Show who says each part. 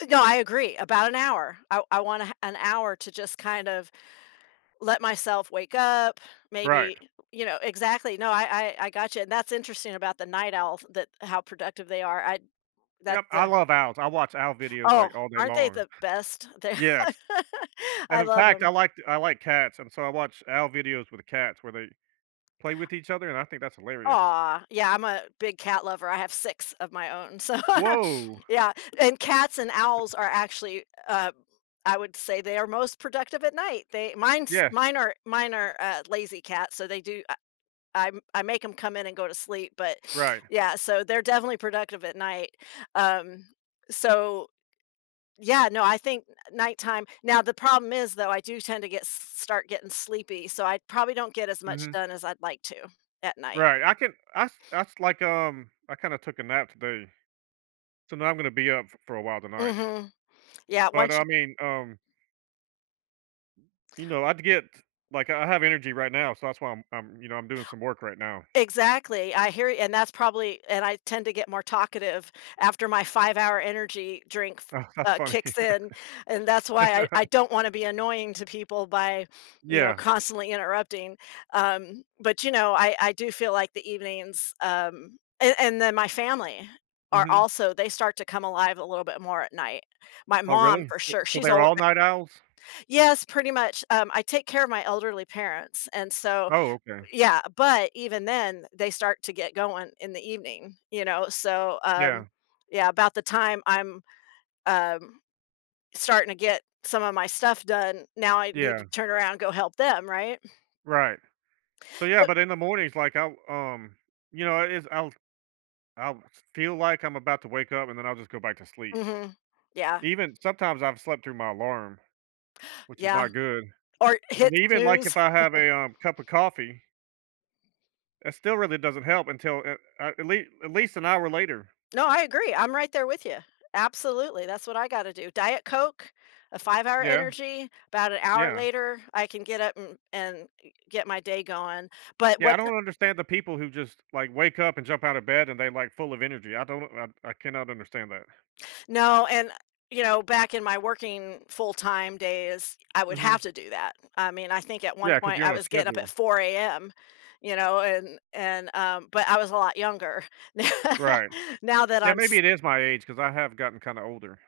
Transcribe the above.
Speaker 1: Uh, no, I agree, about an hour, I w I want a ha an hour to just kind of let myself wake up,
Speaker 2: Right.
Speaker 1: maybe, you know Exactly, no, I I I gotcha, and that's interesting about the night owls that how productive they are at that
Speaker 2: Yep, I
Speaker 1: the
Speaker 2: love owls, I watch owl videos,
Speaker 1: Oh,
Speaker 2: like, all day
Speaker 1: aren't they
Speaker 2: long.
Speaker 1: the best? They're
Speaker 2: Yes, and
Speaker 1: I
Speaker 2: in
Speaker 1: love
Speaker 2: fact, I
Speaker 1: 'em.
Speaker 2: like t I like cats, and so I watch owl videos with the cats where they play with each other, and I think that's hilarious.
Speaker 1: Aw. Yeah, I'm a big cat lover, I have 6 of my own. So,
Speaker 2: Woah.
Speaker 1: yeah, and cats and owls are actually, uh I would say, they are most productive at night. They Mine's
Speaker 2: Yeah.
Speaker 1: mine are mine are, uh, lazy cats, so they do, uh I m I make 'em come in and go to sleep, but,
Speaker 2: Right.
Speaker 1: yeah, so they're definitely productive at night. Um, so Yeah, no, I think nighttime. Now, the problem is, though, I do tend to get start getting sleepy, so I probably don't get as much
Speaker 2: Mhm.
Speaker 1: done as I'd like to at night.
Speaker 2: Right, I can I s I s like, um I kinda took a nap today, so now I'm gonna be up f for a while tonight
Speaker 1: Mhm, yeah,
Speaker 2: but,
Speaker 1: once
Speaker 2: I
Speaker 1: you
Speaker 2: mean, um you know, I'd get like, I have energy right now, so that's why I'm I'm you know, I'm doing some work right now.
Speaker 1: Exactly, I hear and that's probably and I tend to get more talkative after my 5-hour ENERGY drink f
Speaker 2: Oh, that's
Speaker 1: uh,
Speaker 2: funny.
Speaker 1: kicks in, and that's why I I don't wanna be annoying to people by, you know,
Speaker 2: Yeah.
Speaker 1: constantly interrupting, um, but, you know, I I do feel like the evenings, um a and then my family are
Speaker 2: Mhm.
Speaker 1: also they start to come alive a little bit more at night. My
Speaker 2: Oh,
Speaker 1: mom,
Speaker 2: really?
Speaker 1: for
Speaker 2: S
Speaker 1: sure,
Speaker 2: So
Speaker 1: she's
Speaker 2: they're
Speaker 1: ol
Speaker 2: all
Speaker 1: eh
Speaker 2: night owls?
Speaker 1: Yes, pretty much, um, I take care of my elderly parents, and so
Speaker 2: Oh, okay.
Speaker 1: Yeah, but even then, they start to get going in the evening, you know? So,
Speaker 2: Yeah.
Speaker 1: um, yeah, about the time I'm, um, starting to get some of my stuff done, now I need to
Speaker 2: Yeah.
Speaker 1: turn around go help them, right?
Speaker 2: Right. So, yeah
Speaker 1: Bu
Speaker 2: but in the mornings, like, I'll, um You know, i it's I'll I'll f feel like I'm about to wake up, and then I'll just go back to sleep.
Speaker 1: Mhm, yeah.
Speaker 2: Even Sometimes, I've slept through my alarm, which is
Speaker 1: Yeah,
Speaker 2: not good,
Speaker 1: or
Speaker 2: and
Speaker 1: hit
Speaker 2: even, like, if
Speaker 1: snooze.
Speaker 2: I have a, um, cup of coffee it still really doesn't help until a a at lea at least an hour later.
Speaker 1: No, I agree, I'm right there with you. Absolutely, that's what I gotta do, Diet Coke, a 5-hour
Speaker 2: Yeah.
Speaker 1: ENERGY, about an hour
Speaker 2: Yeah.
Speaker 1: later I can get up, mm, and get my day going. But
Speaker 2: Yeah, I
Speaker 1: what, uh
Speaker 2: don't understand the people who just, like, wake up, and jump outta bed, and they're, like, full of energy, I don't know I I cannot understand that.
Speaker 1: No, and, you know, back in my working full-time days, I would have
Speaker 2: Mhm.
Speaker 1: to do that. I mean, I think at one
Speaker 2: Yeah, 'cause
Speaker 1: point,
Speaker 2: you're
Speaker 1: I
Speaker 2: on a
Speaker 1: was getting up at
Speaker 2: schedule.
Speaker 1: 4 AM, you know, and and, um but I was a lot younger.
Speaker 2: Right.
Speaker 1: Now that
Speaker 2: Yeah,
Speaker 1: I'm
Speaker 2: maybe
Speaker 1: s
Speaker 2: it is my age 'cause I have gotten kinda older.